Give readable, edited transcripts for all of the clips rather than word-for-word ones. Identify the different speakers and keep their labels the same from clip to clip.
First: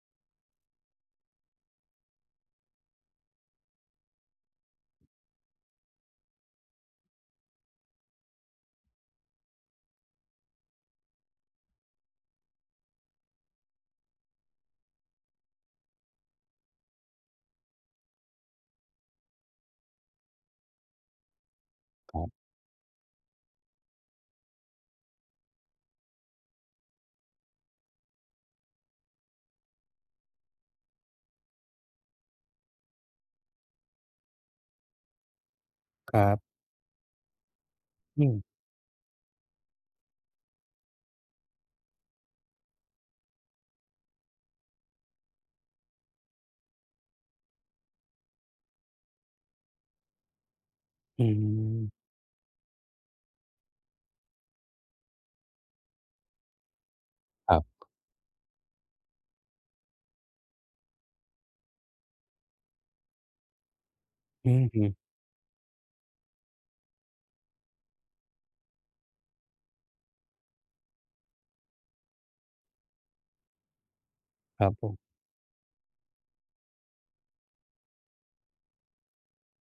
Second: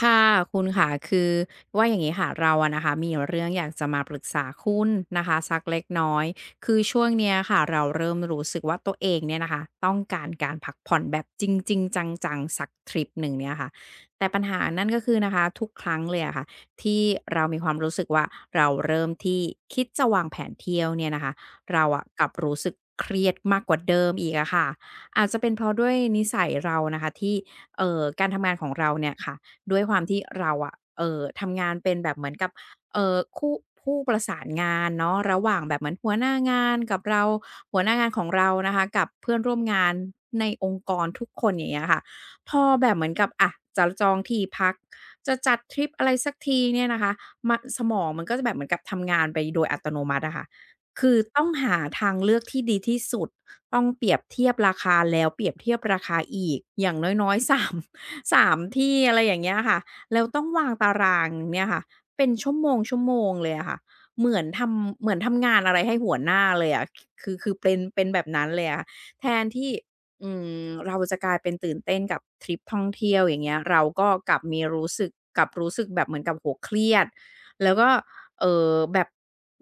Speaker 1: ค่ะคุณค่ะคือว่าอย่างนี้ค่ะเราอะนะคะมีเรื่องอยากจะมาปรึกษาคุณนะคะสักเล็กน้อยคือช่วงเนี้ยค่ะเราเริ่มรู้สึกว่าตัวเองเนี่ยนะคะต้องการการพักผ่อนแบบจริงๆจังๆสักทริปหนึ่งเนี่ยค่ะแต่ปัญหานั่นก็คือนะคะทุกครั้งเลยอะค่ะที่เรามีความรู้สึกว่าเราเริ่มที่คิดจะวางแผนเที่ยวเนี่ยนะคะเราอะ
Speaker 2: ค
Speaker 1: ก
Speaker 2: รั
Speaker 1: ลับ
Speaker 2: บ
Speaker 1: รู้สึกเครียดมากกว่าเดิมอีกอะค่ะอาจจะเป็นเพราะด้วยนิสัยเรานะคะที่การทำงานของเราเนี่ยค่ะ ด้วยความที่เราอะทำงานเป็นแบบเหมือนกับคู่ผู้ประสานงานเนาะระหว่างแบบเหมือนหั
Speaker 2: ค
Speaker 1: วห
Speaker 2: รั
Speaker 1: น้า
Speaker 2: บ
Speaker 1: งานกับเราหัวหน้างานขอ
Speaker 2: อื
Speaker 1: ง
Speaker 2: ม
Speaker 1: เรานะคะ กับเพื่อนร่วมงานในองค์กรทุกคนอย่างเงี้ยค่ะพอแบบเหมือนกับอะจะจองที่พัก จะจัดทริปอะไรสักทีเนี่ยนะคะมาสมองมันก็จะแบบเหมือนกับทำงานไปโดยอัตโนมัติอะค่ะคือ
Speaker 2: อื
Speaker 1: ต้องหา
Speaker 2: ม
Speaker 1: ทางเลือกที่ดีที่สุด ต้องเปรียบเทียบราคาแล้วเปรียบเทียบราคาอีกอย่างน้อยๆ
Speaker 2: ครั
Speaker 1: สาม
Speaker 2: บ
Speaker 1: สามที่อะไรอย่างเงี้ยค่ะแล้วต้องวางตารางเนี่ยค่ะเป็นชั่วโมงๆเลยอะค่ะเหมือน
Speaker 2: อื
Speaker 1: ท
Speaker 2: อฮึ
Speaker 1: ำเหมือนทำงานอะไรให้หัวหน้าเลยอะคือเป็นแบบนั้นเลยอะค่ะแทนที่อืเราจะกลายเป็นตื่นเต้นกับทริปท่องเที่ยวอย่างเงี้ยเราก็กลับมี
Speaker 2: ครับผ
Speaker 1: รู้สึก
Speaker 2: ม
Speaker 1: กลับรู้สึกแบบเหมือนกับโอ้โฮเครียดแล้วก็แบบ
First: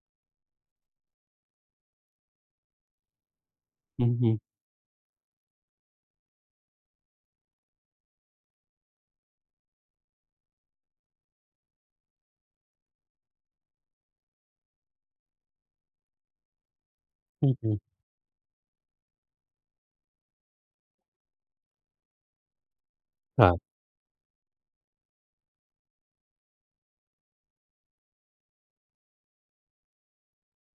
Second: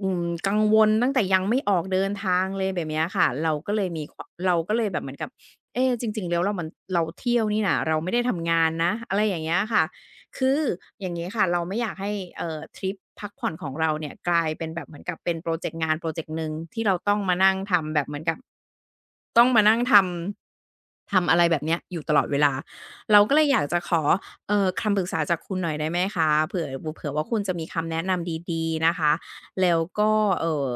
Speaker 1: กังวลตั้งแต่ยังไม่ออกเดินทางเลยแบบเนี้ยค่ะเราก็เลยมี
Speaker 2: อือฮึ
Speaker 1: เราก็เลยแบบเหมือนกับเอ๊จริงๆแล้วเรามันเราเที่ยวนี่น่ะเราไม่ได้ทำงานนะอะไรอย่างเงี้ยค่ะคืออย่างงี้ค่ะเราไม่อยากให้ทริปพักผ่อนของเราเนี่ยกลายเป็นแบบเหมือนกับเป็นพรอเจกต์งานพรอเจกต์หนึ่งที่เราต้องมา
Speaker 2: อื
Speaker 1: นั่
Speaker 2: อ
Speaker 1: ง
Speaker 2: ฮึ
Speaker 1: ทำแบบเหมือนกับต้องมานั่งทำ ทำอะไรแบบเนี้ยอยู่ตลอดเวลา เราก็เล
Speaker 2: ค
Speaker 1: ย
Speaker 2: รั
Speaker 1: อยาก
Speaker 2: บ
Speaker 1: จะขอคำปรึกษาจากคุณหน่อยได้ไหมคะ เผื่อว่าคุณจะมีคำแนะนำดีๆนะคะแล้วก็เอ่อ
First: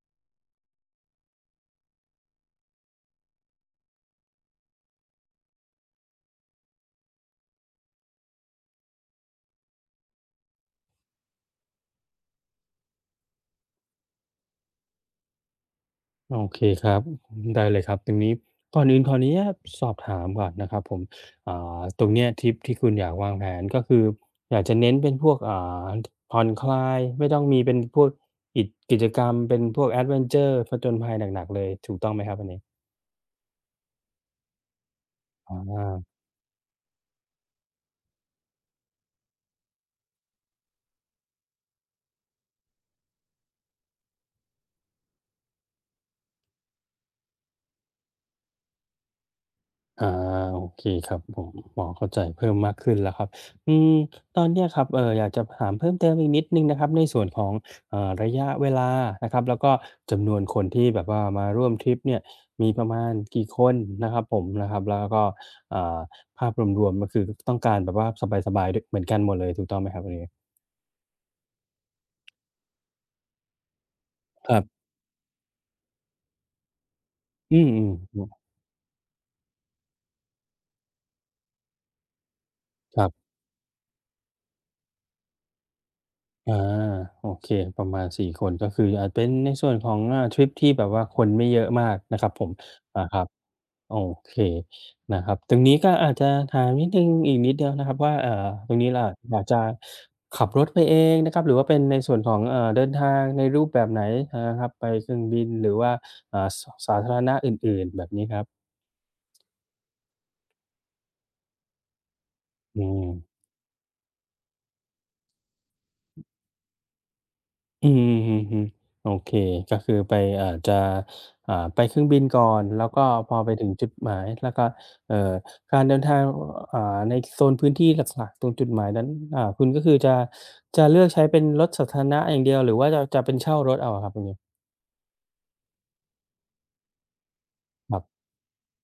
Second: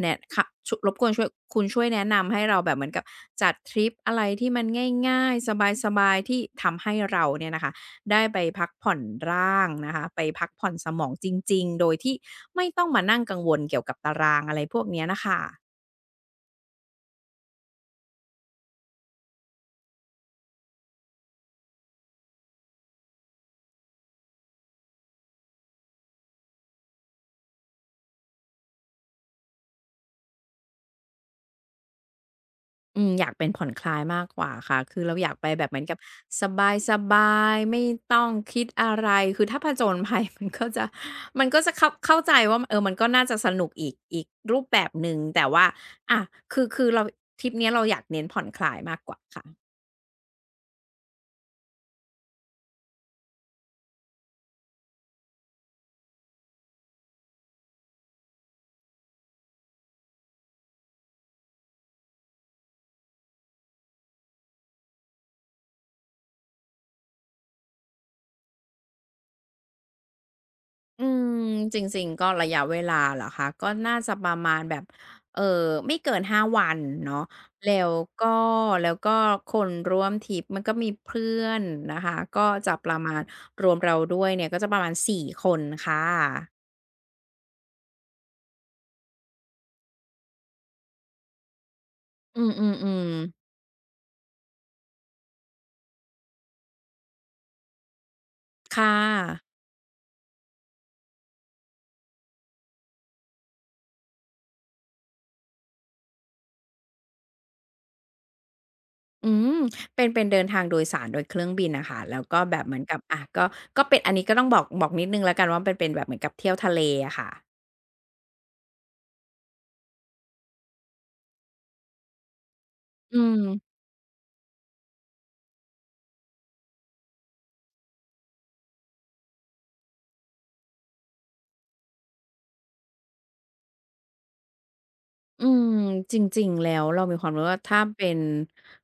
Speaker 1: แนะขะชรบกวนช่วยคุณช่วยแนะนำให้เราแบบเหมือนกับจัดทริปอะไรที่มันง่ายๆสบายๆที่ทำให้เราเนี่ยนะคะได้ไปพักผ่อนร่างนะคะไปพักผ่อนสมองจริงๆโดยที่ไม่ต้องมานั่งกังวลเกี่ยวกับตารางอะไรพวกเนี้ยน่ะค่ะ
Speaker 2: โอเคครับได้เลยครับตรงนี้ก่อนอื่นขออนุญาตสอบถามก่อนนะครับผมตรงเนี้ยทริปที่คุณอยากวางแผนก็คืออยากจะเน้นเป็นพวกาผ่อนคลายไม่ต้องมีเป็นพวกกิจกรรมเป็นพวกแอดเวนเชอร์ผจญภัยหนักๆเลยถูกต้องไหมครับอันนี้
Speaker 1: อืมอยากเป็นผ่อนคลายมากกว่าค่ะคือเราอยากไป
Speaker 2: อ
Speaker 1: แบบเหมือนกับ
Speaker 2: า
Speaker 1: สบายๆไม่ต้องคิดอะไรคือถ้าผจญภัย มันก็จะเข้าใจว่าเออมันก็น่าจะสนุกอีกรูปแบบหนึ่งแต่ว่าอะคือเราทริปเนี้ยเราอยากเน้นผ่อนคลายมากกว่าค่ะ
Speaker 2: อาโอเคครับผมพอเข้าใจเพิ่มมากขึ้นแล้วครับอืมตอนเนี้ยครับอยากจะถามเพิ่มเติมอีกนิดหนึ่งนะครับในส่วนของระยะเวลานะครับแล้วก็จำนวนคนที่แบบว่ามาร่วมทริปเนี่ยมีประมาณกี่คนนะครับผมนะครับแล้วก็อ่าภาพรวมๆก็คือต้องการแบบว่าสบายๆด้วยเหมือนกันหมดเลยถูกต้องไหมครับอันนี้
Speaker 1: อืมจริงๆก็ระยะเวลาเหรอคะก็น่าจะประ
Speaker 2: ค
Speaker 1: มา
Speaker 2: รั
Speaker 1: ณแบบ
Speaker 2: บ
Speaker 1: เอ่อไม่เกิน5วันเนาะ
Speaker 2: อืม
Speaker 1: แล้ว
Speaker 2: ๆครั
Speaker 1: ก็
Speaker 2: บ
Speaker 1: แล้วก็คนร่วมทริปมันก็มีเพื่อนนะคะก็จะประ
Speaker 2: ครั
Speaker 1: มาณ
Speaker 2: บ
Speaker 1: รวมเราด้วยเนี่ยก็จะประมาณ4คนค่ะ
Speaker 2: อาโอเคประมาณ4คนก็คืออาจเป็นในส่วนของทริปที่แบบว่าคนไม่เยอะมากนะครับ
Speaker 1: อื
Speaker 2: ผม
Speaker 1: ม
Speaker 2: อาครับ
Speaker 1: ๆๆ
Speaker 2: โอเคนะครับตรงนี้ก็อาจจะถามนิดหนึ่งอีกนิดเดียวนะครับว่าตรง
Speaker 1: ค่
Speaker 2: นี้ล่ะอยาก
Speaker 1: ะ
Speaker 2: จะขับรถไปเองนะครับหรือว่าเป็นในส่วนของเดินทางในรูปแบบไหนนะครับไปเครื่องบินหรือว่าสาธารณะอื่นๆแบบนี้ครับ
Speaker 1: อืมเป็นเดินทางโดยสารโดยเครื่องบินน่ะค่ะแล้วก็แบบเหมือ
Speaker 2: อื
Speaker 1: นกับ
Speaker 2: ม
Speaker 1: อะก็เป็นอันนี้ก็ต้องบอกนิดหนึ่งแล้วกันว่าเป็นแบบเหมือนกับเที่ยวทะเลอะค่ะ
Speaker 2: อืมอืมอืมอืมโอเคก็คือไปจะไปเครื่องบินก่อนแล้วก็
Speaker 1: อื
Speaker 2: พ
Speaker 1: ม
Speaker 2: อไปถึงจุดหมายแล้วก็เอ่อการเดินทางอ่าในโซนพื้นที่หลักๆตรงจุดหมายนั้นคุณก็คือจะเลือกใช้เป็นรถสาธารณะอย่างเดียวหรือว่าจะเป็นเช่ารถเอาอะครับตรงนี้
Speaker 1: อืมจริงๆแล้วเรามีความรู้ว่าถ้า
Speaker 2: ครั
Speaker 1: เป็น
Speaker 2: บ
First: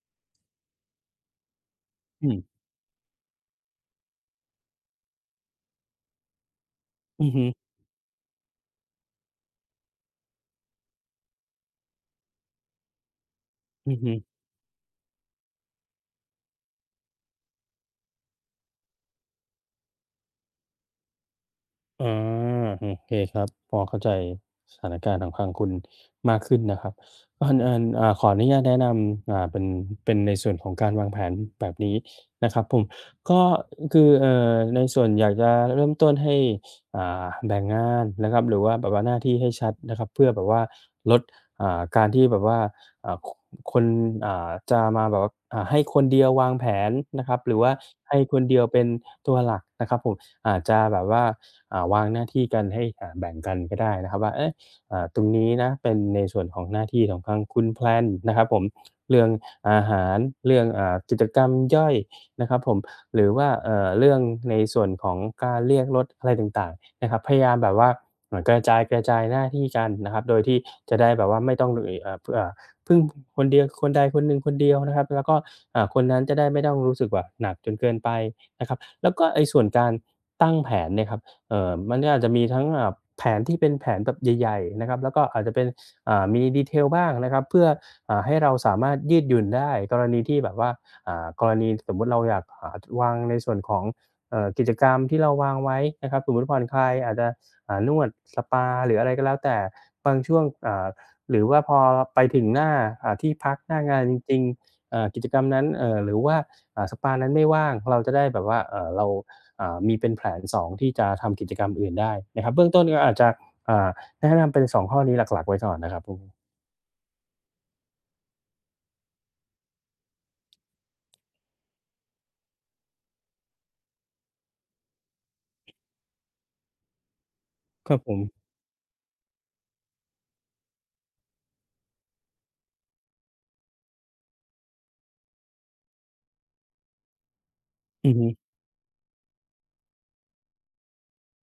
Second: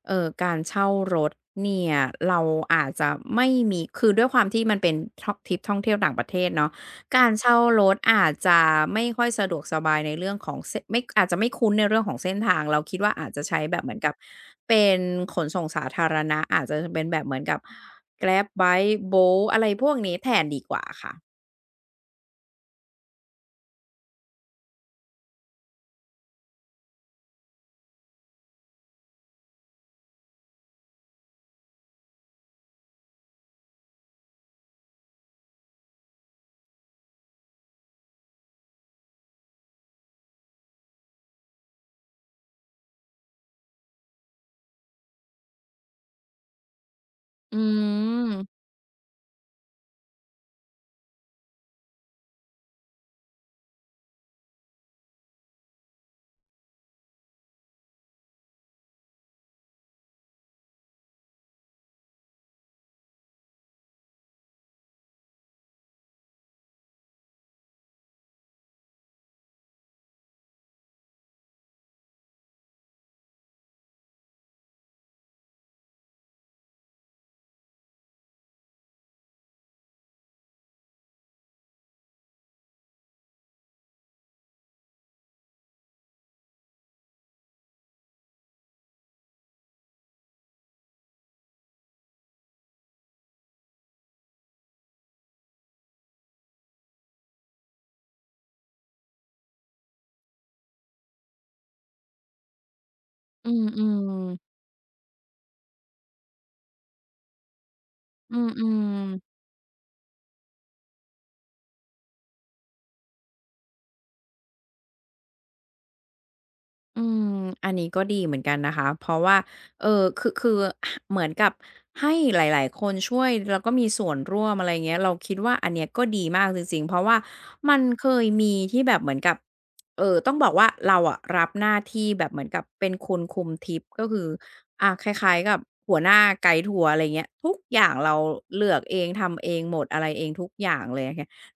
Speaker 1: การเช่ารถเนี่ย
Speaker 2: อืม
Speaker 1: เราอาจจะไม่มีคือด้วยความที่มันเป็นท่องทริปท่องเที่ยวต่างประเทศเนาะกา
Speaker 2: อื
Speaker 1: ร
Speaker 2: ม
Speaker 1: เช่ารถอาจจะไม่ค่อยสะดวกสบายในเรื่องของเส้นไม่อาจจะไม่คุ้นในเรื่องของเส้นทางเราคิดว่าอาจจะใช้แบบเห
Speaker 2: อื
Speaker 1: มือนกับ
Speaker 2: ม
Speaker 1: เป็นขนส่งสาธารณะอาจจะเป็นแบบเหมือนกับ Grab Bike Bolt อะไรพวกนี้แทนดีกว่าค่ะ
Speaker 2: อาโอเคครับพอเข้าใจสถานการณ์ของทางคุณมากขึ้นนะครับก่อนอื่นขออนุญาตแนะนำเป็นในส่วนของการวางแผนแบบนี้นะครับผมก็คือในส่วนอยากจะเริ่มต้นให้แบ่งงานนะครับหรือว่าแบบว่าหน้าที่ให้ชัดนะครับเพื่อแบบว่าลดการที่แบบว่าอ่าคคนจะมาแบบว่าให้คนเดียววางแผนนะครับห
Speaker 1: อื
Speaker 2: รือว่าให้คนเดี
Speaker 1: ม
Speaker 2: ยวเป็นตัวหลักนะครับผมอาจจะแบบว่า วางหน้าที่กันให้แบ่งกันก็ได้นะครับว่าเอ๊ะตรงนี้นะเป็นในส่วนของหน้าที่ของทางคุณแพลนนะครับผมเรื่องอาหารเรื่องกิจกรรมย่อยนะครับผมหรือว่าเรื่องในส่วนของการเรียกรถอะไรต่างๆนะครับพยายามแบบว่าเหมือนกระจายหน้าที่กันนะครับโดยที่จะได้แบบว่าไม่ต้องพึ่งคนเดียวคนใดคนหนึ่งคนเดียวนะครับแล้วก็คนนั้นจะได้ไม่ต้องรู้สึกว่าหนักจนเกินไปนะครับแล้วก็ไอ้ส่วนการตั้งแผนเนี่ยครับ มันก็อาจจะมีทั้งแผนที่เป็นแผนแบบใหญ่ๆนะครับแล้วก็อาจจะเป็นมี detail บ้างนะครับเพื่อให้เราสามารถยืดหยุ่นได้กรณีที่แบบว่ากรณีสมมุติเราอยากหาวางในส่วนของกิจกรรมที่เราวางไว้นะครับสมมุติผ่อนคลายอาจจะนวดสปาหรืออะไรก็แล้วแต่บางช่วงหรือว่าพอไปถึงหน้าที่
Speaker 1: อื
Speaker 2: พักหน้างาน
Speaker 1: ม
Speaker 2: จริง
Speaker 1: ๆ
Speaker 2: ๆกิจกรรมนั้นหรือว่าสปานั้นไม่ว่างเราจะได้
Speaker 1: อื
Speaker 2: แบบว่า
Speaker 1: ม
Speaker 2: เรา
Speaker 1: ๆ
Speaker 2: มีเป็นแผนสองที่จะทำกิจกรรมอื่นได้นะครับเบื้องต้นก็อาจจะอ่าแนะนำเป็นสองข้อนี้หลักๆไว้ก่อนนะครับผม
Speaker 1: อืมอันนี้ก็ดีเหมือนกันนะคะเพราะว่าเออคือ เหมือนกับให้หลายๆคนช่วย แล้วก็มีส่วนร่วมอะไรเงี้ย เราคิดว่าอันเนี้ยก็ดีมากจริงๆเพราะว่ามัน
Speaker 2: ครับ
Speaker 1: เค
Speaker 2: ผ
Speaker 1: ย
Speaker 2: ม
Speaker 1: มีที่แบบเหมือนกับ ต้องบอกว่าเราอะรับหน้าที่แบบเหมือนกับเป็นคนคุมทริป ก็คืออาคล้ายๆกับหัวหน้าไกด์ทัวร์อะไรเงี้ยทุกอย่าง
Speaker 2: อื
Speaker 1: เรา
Speaker 2: อฮึ
Speaker 1: เลือกเองทำเองหมดอะไรเองทุกอย่างเลย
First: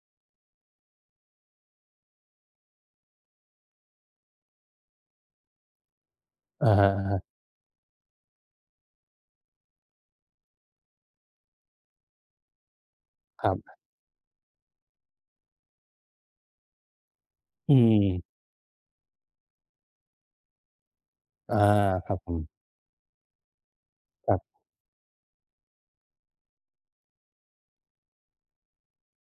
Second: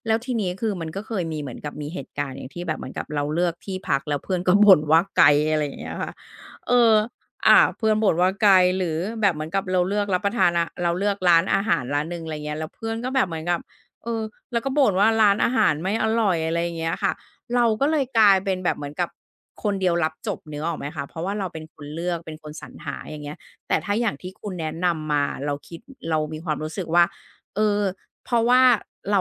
Speaker 1: แล้วทีนี้คือมันก็เคยมีเหมือนกับมีเหตุการณ์อย่างที่แบบเหมือนกับเราเลือกที่พักแล้วเพื่อน ก็บ่นว่าไกลอะไรอย่างเงี้ยค่ะ
Speaker 2: อะ
Speaker 1: เออ
Speaker 2: ฮ
Speaker 1: เพื่อนบ่นว่าไกลหรือแบบเหมือนกับเราเลือกรับประทานอะเราเลือกร้านอาหารร้านหนึ่งอะไรเงี้ยแล้วเพื่อนก็แบบเหมื
Speaker 2: ๆ
Speaker 1: อ
Speaker 2: ค
Speaker 1: น
Speaker 2: รั
Speaker 1: กับ
Speaker 2: บ
Speaker 1: เออแล้วก็บ่นว่าร้านอาหารไม่อร่อยอะไรอย่างเงี้ยค่ะเรา
Speaker 2: อื
Speaker 1: ก็เลยกลาย
Speaker 2: ม
Speaker 1: เป็นแบบเหมือนกับคนเดียวรับจบนึกออกไหมคะเพราะว่าเรา
Speaker 2: อา
Speaker 1: เป็นคนเลื
Speaker 2: ค
Speaker 1: อ
Speaker 2: รับ
Speaker 1: ก
Speaker 2: ผ
Speaker 1: เป็นคน
Speaker 2: ม
Speaker 1: สรรหาอย่างเงี้ยแต่ถ้าอย่าง
Speaker 2: ค
Speaker 1: ที่
Speaker 2: รั
Speaker 1: คุณ
Speaker 2: บ
Speaker 1: แนะนำมาเราคิดเรามีความรู้สึกว่าเออ เพราะว่าเรา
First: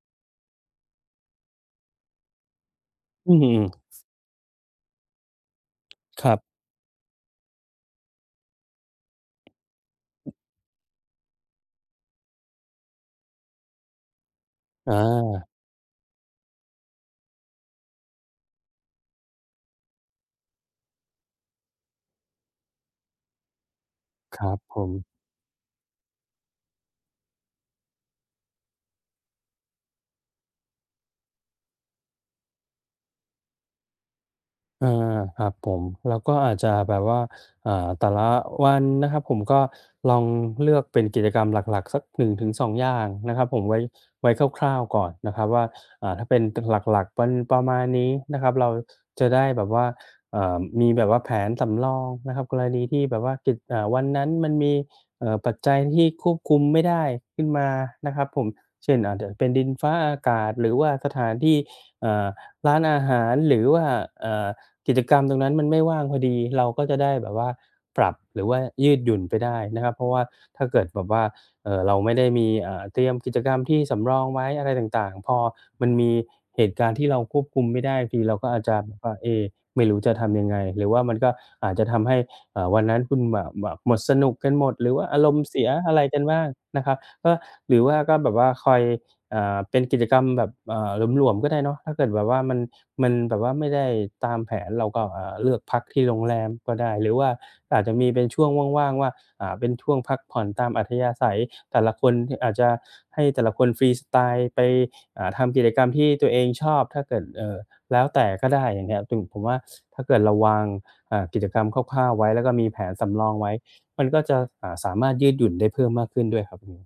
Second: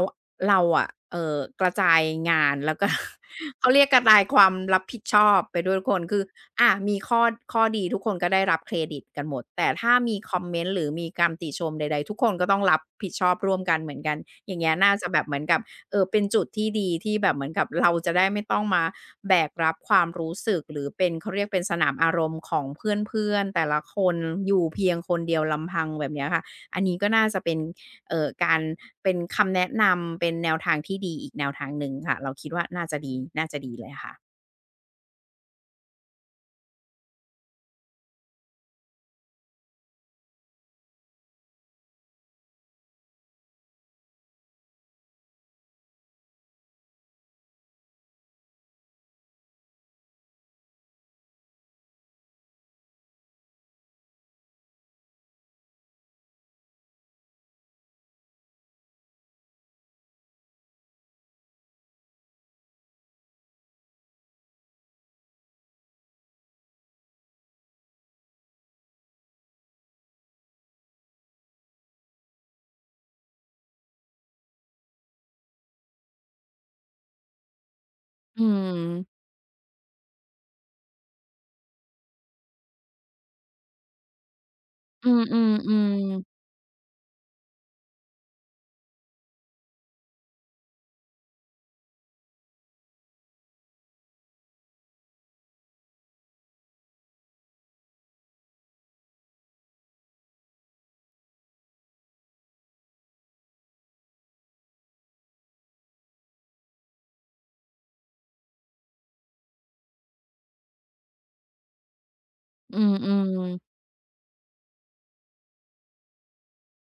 Speaker 1: เรากระจายงานแล้วก็
Speaker 2: อืม
Speaker 1: เขาเรียกกระจายความรับผิดชอบไปด้วยทุกคนคือ
Speaker 2: ครับ
Speaker 1: มีข้อข้อดีทุกคนก็ได้รับเครดิตกันหมดแต่ถ้ามีคอมเมนต์หรือมีคำติชมใดๆทุกคนก็ต้องรับผิดชอบร่วมกันเหมือนกันอย่างเงี้ยน่าจะแบบเหมือน
Speaker 2: อา
Speaker 1: กับเป็นจุดที่ดีที่แบบเหมือนกับเราจะได้ไม่ต้องมาแบกรับความรู้สึกหรือเป็นเขาเรียกเป็นสนามอารมณ์ของเพื่อนๆแต่ละคน
Speaker 2: ค
Speaker 1: อ
Speaker 2: รับ
Speaker 1: ยู่
Speaker 2: ผ
Speaker 1: เพี
Speaker 2: ม
Speaker 1: ยงคนเดียวลำพังแบบเนี้ยค่ะอันนี้ก็น่าจะเป็น การเป็นคำแนะนำเป็นแนวทางที่ดีอีกแนวทางหนึ่งค่ะเราคิดว่าน่าจะดีน่าจะดีเลยค่ะ
Speaker 2: อาครับผมแล้วก็อาจจะแบบว่าแต่ละวันนะครับผมก็ลองเลือกเป็นกิจกรรมหลักๆสัก1-2องอย่างนะครับผมไว้ไว้คร่าวๆก่อนนะครับว่าถ้าเป็นหลักๆเป็นประมาณนี้นะครับเราจะได้แบบว่าเอ่อมีแบบว่าแผนสำรองนะครับกรณีที่แบบว่าวันนั้นมันมีปัจจัยที่ควบคุมไม่ได้ขึ้นมานะครับผมเช่นอาจจะเป็นดินฟ้าอากาศหรือว่าสถานที่เอ่อร้านอาหารหรือว่าเอ่อ กิจกรรมตรงนั้นมันไม่ว่างพอดีเราก็จะได้แบบว่าปรับหรือว่ายืดหยุ่นไปได้นะครับเพราะว่าถ้าเกิดแบบว่าเราไม่ได้มีเตรียมกิจกรรมที่สำรองไว้อะไรต่างๆพอมันมีเหตุการณ์ที่เราควบคุมไม่ได้ทีเรา
Speaker 1: อื
Speaker 2: ก็อาจจะ
Speaker 1: ม
Speaker 2: แบบว่าเอ๊ไม่รู้จะทำยังไงหรือว่ามันก็อาจจะทำให้วันนั้นคุณแบบหมดสนุกกันหมดหรือว่า
Speaker 1: อื
Speaker 2: อารมณ์
Speaker 1: ม
Speaker 2: เสียอะไรกัน
Speaker 1: ๆ
Speaker 2: บ้างนะครับก็หรือว่าก็แบบว่าคอย เป็นกิจกรรมแบบหลวมๆก็ได้เนาะถ้าเกิดแบบว่ามันแบบว่าไม่ได้ตามแผนเราก็เลือกพักที่โรงแรมก็ได้หรือว่าอาจจะมีเป็นช่วงว่างๆว่าเป็นช่วงพักผ่อนตามอัธยาศัยแต่ละคนอาจจะให้แต่ละคนฟรีสไตล์ไปทำกิจกรรมที่ตัวเองชอบถ้าเกิดแล้วแต่ก็ได้อย่างเงี้ยถึงผมว่าถ้าเกิดเราวางกิจกรรมคร่าวๆไว้แล้วก็มี
Speaker 1: ๆอื
Speaker 2: แผนสำร
Speaker 1: ม
Speaker 2: องไว้
Speaker 1: ๆ
Speaker 2: มันก็จะสามารถยืดหยุ่นได้เพิ่มมากขึ้นด้วยครับอืม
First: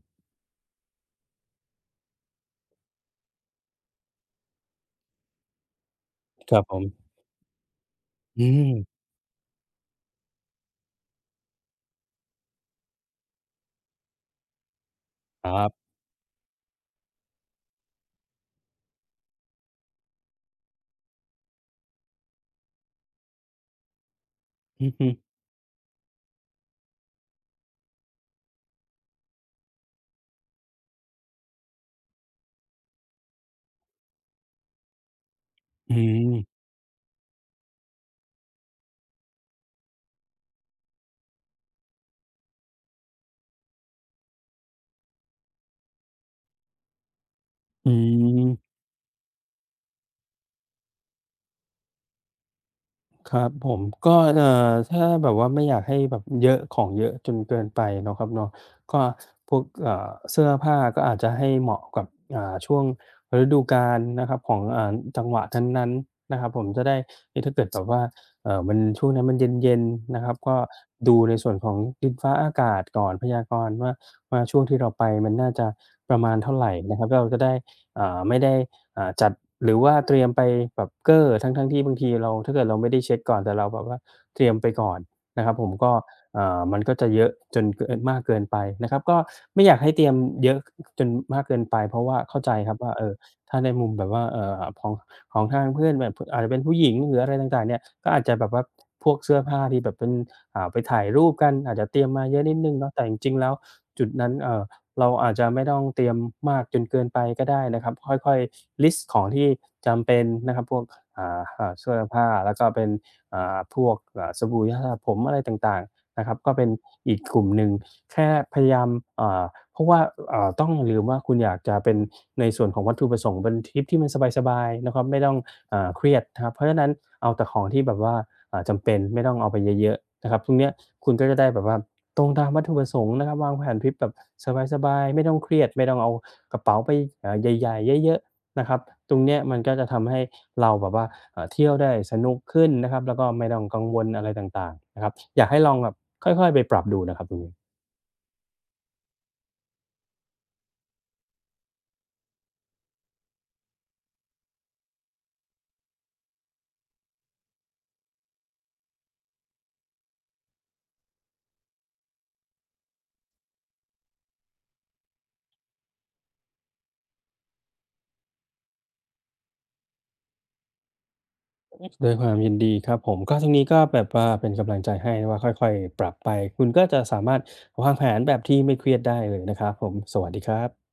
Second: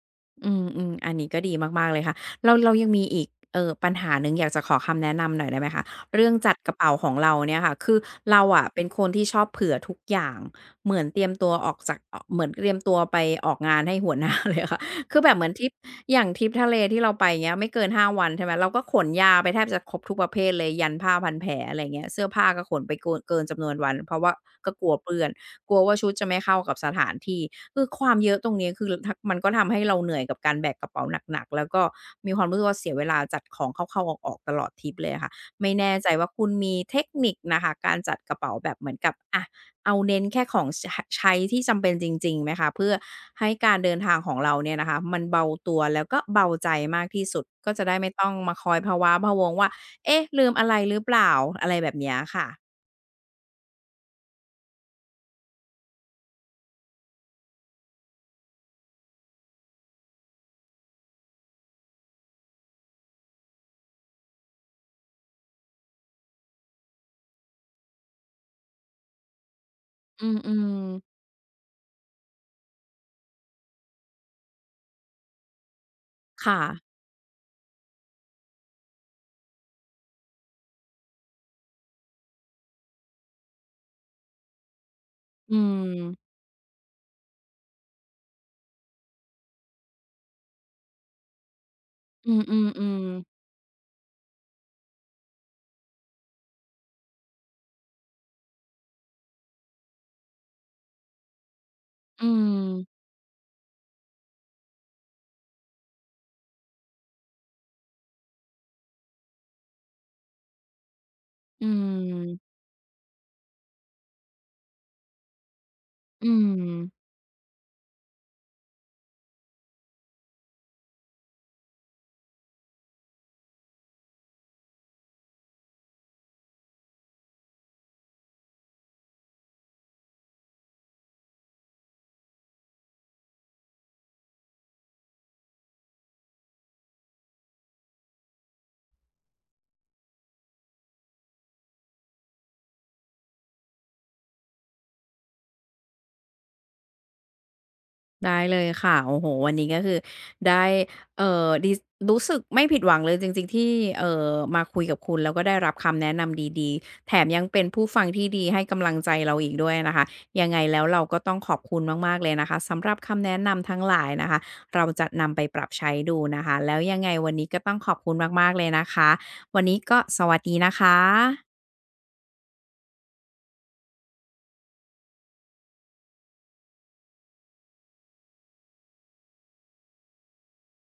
Speaker 1: อืมอืมอันนี้ก็ดีมากๆเลยค่ะเราเรายังมีอีกปัญหาหนึ่งอยากจะขอคำแนะนำหน่อยได้ไหมคะเรื่องจั
Speaker 2: ค
Speaker 1: ด
Speaker 2: รับ
Speaker 1: ก
Speaker 2: ผ
Speaker 1: ระเป๋าขอ
Speaker 2: ม
Speaker 1: งเราเนี่ยค่ะคือเรา
Speaker 2: อื
Speaker 1: อะ
Speaker 2: ม
Speaker 1: เป็นคนที่ชอบเผื่อทุกอย่างเหมือนเตรียมตัวออกจากเออเหมือนเตรียมตัวไปออกงานให้หัวหน้า เลยค่ะ คือแบบเหมื
Speaker 2: ค
Speaker 1: อนท
Speaker 2: รั
Speaker 1: ริป
Speaker 2: บ
Speaker 1: อย่างทริปทะเลที่เราไปเงี้ยไม่เกิน5วันใช่ไหมเราก็ขนยาไปแทบจะครบทุกประเภทเลยยันผ้าพันแผลอะไรเงี้ยเสื้อผ้าก็ขนไปเกนเกินจำนวนวันเพราะว่าก็ก
Speaker 2: อื
Speaker 1: ลั
Speaker 2: อ
Speaker 1: ว
Speaker 2: ฮึ
Speaker 1: เปื้อน กลัวว่าชุดจะไม่เข้ากับสถานที่คือความเยอะตรงนี้คือทมันก็ทำให้เราเหนื่อยกับการแบกกระเป๋าหนักๆแล้วก็มีความรู้สึกว่าเสียเวลาจัดของเข้าๆออกๆตลอดทริปเลยอะค่ะ ไม่แน่
Speaker 2: อื
Speaker 1: ใจว่า
Speaker 2: ม
Speaker 1: คุณมีเทคนิคน่ะค่ะการจัดกระเป๋าแบบเหมือนกับอะเอาเน้นแค่ของชใช้ที่จำเป็นจริงๆไหมคะเพื่อให้การเดินทางของเราเนี่ยนะคะมันเบาตัวแล้วก็เบาใจมากที่สุดก็จะ
Speaker 2: อื
Speaker 1: ได้ไม่ต้อง
Speaker 2: ม
Speaker 1: มาคอยพะว้าพะวังว่าเอ๊ะลืมอะไรหรือเปล่าอะไรแบบเนี้ยค่ะ
Speaker 2: ครับผมก็ถ้าแบบว่าไม่อยากให้แบบเยอะของเยอะจนเกินไปเนาะครับเนาะก็พวกเสื้อผ้าก็อาจจะให้เหมาะกับช่วงฤดูกาลนะครับของจังหวะนั้นๆนะครับผมจะได้เอ๊ะถ้าเกิดแบบว่ามันช่วงนั้นมันเย็นๆนะ
Speaker 1: อื
Speaker 2: ครับก็
Speaker 1: ม
Speaker 2: ดูในส่วนของดินฟ้าอากาศก่อนพยากรณ์ว่าช่วงที่เราไปมันน่าจะประมาณ
Speaker 1: ๆ
Speaker 2: เท่า
Speaker 1: ค่ะ
Speaker 2: ไรนะครับเราจะได้ไม่ได้ จัดหรือว่าเตรียมไปแบบเก้อทั้งๆที่บางทีเราถ้าเกิดเราไม่ได้เช็กก่อนแต่เราแบบว่าเตรียมไปก่อนนะครั
Speaker 1: อื
Speaker 2: บผมก็
Speaker 1: ม
Speaker 2: มันก็จะเยอะจนเกินมากเกินไปนะครับก็ไม่อยากให้เตรียมเยอะจนมากเกินไปเพราะว่า
Speaker 1: อื
Speaker 2: เข้า
Speaker 1: ม
Speaker 2: ใจ
Speaker 1: อืม
Speaker 2: ครับ
Speaker 1: อื
Speaker 2: ว่า
Speaker 1: ม
Speaker 2: ถ้าในมุมแบบว่าของทางเพื่อนแบบอาจจะเป็นผู้หญิงหรืออะไรต่างๆเนี่ยก็อาจจะแบบว่าพวกเสื้อผ้าที่แบบเป็นไปถ่ายรูปกันอาจจะเตรียม
Speaker 1: อื
Speaker 2: มาเยอะนิดหนึ่งเนาะ
Speaker 1: ม
Speaker 2: แต่จริงๆแล้วจุดนั้นเราอาจจะไม่ต้องเตรียมมากจนเกินไปก็ได้นะครับค่อยๆลิสต์ของที่จำเป็นนะครับพวก
Speaker 1: อื
Speaker 2: เสื้อผ้าแล้ว
Speaker 1: ม
Speaker 2: ก็เป็นพวกสบู่ยาสระผมอะไรต่างๆนะ
Speaker 1: อื
Speaker 2: ครับก็เป็น
Speaker 1: ม
Speaker 2: อีกกลุ่มหนึ่งแค่พยายามอ่าเพราะว่าต้องอย่าลืมว่าคุณอยากจะเป็นในส่วนของวัตถุประสงค์เป็นทริปที่มันสบายๆนะครับไม่ต้องเครียดนะครับเพราะฉะนั้นเอาแต่ของที่แบบว่าจำเป็นไม่ต้องเอาไปเยอะๆ นะครับตรงเนี้ยคุณก็จะได้แบบว่าตรงตามวัตถุประสงค์นะครับวางแผนทริปแบบสบายๆไม่ต้องเครียดไม่ต้องเอากระเป๋าไปใหญ่ๆเยอะๆนะครับตรงเนี้ยมันก็จะทำให้เราแบบว่าเที่ยวได้สนุกขึ้นนะครับแล้วก็ไม่ต้องกังวลอะไรต่างๆนะครับอยากให้ลองแบบค่อยๆไปปรับดูนะครับตรงนี้
Speaker 1: ได้เลยค่ะโอ้โหวันนี้ก็คือได้ดิรู้สึกไม่ผิดหวังเลยจริงๆที่เอ่อมาคุยกับคุณแล้วก็ได้รับคำแนะนำดีๆแถมยังเป็นผู้ฟังที่ดีให้กำลังใจเราอีกด้วยนะคะยังไงแล้วเราก็ต้องขอบคุณมากๆเลยนะคะสำหรับคำแนะนำทั้งหลายนะคะเราจะนำไปปรับใช้ดูนะคะแล้วยังไงวันนี้ก็ต้องขอบคุณมากๆเลยนะคะวันนี้ก็สวัสดีนะคะ
Speaker 2: ด้วยความยินดีครับผมก็ตรงนี้ก็แบบว่าเป็นกำลังใจให้ว่าค่อยๆปรับไปคุณก็จะสามารถวางแผนแบบที่ไม่เครียดได้เลยนะครับผมสวัสดีครับ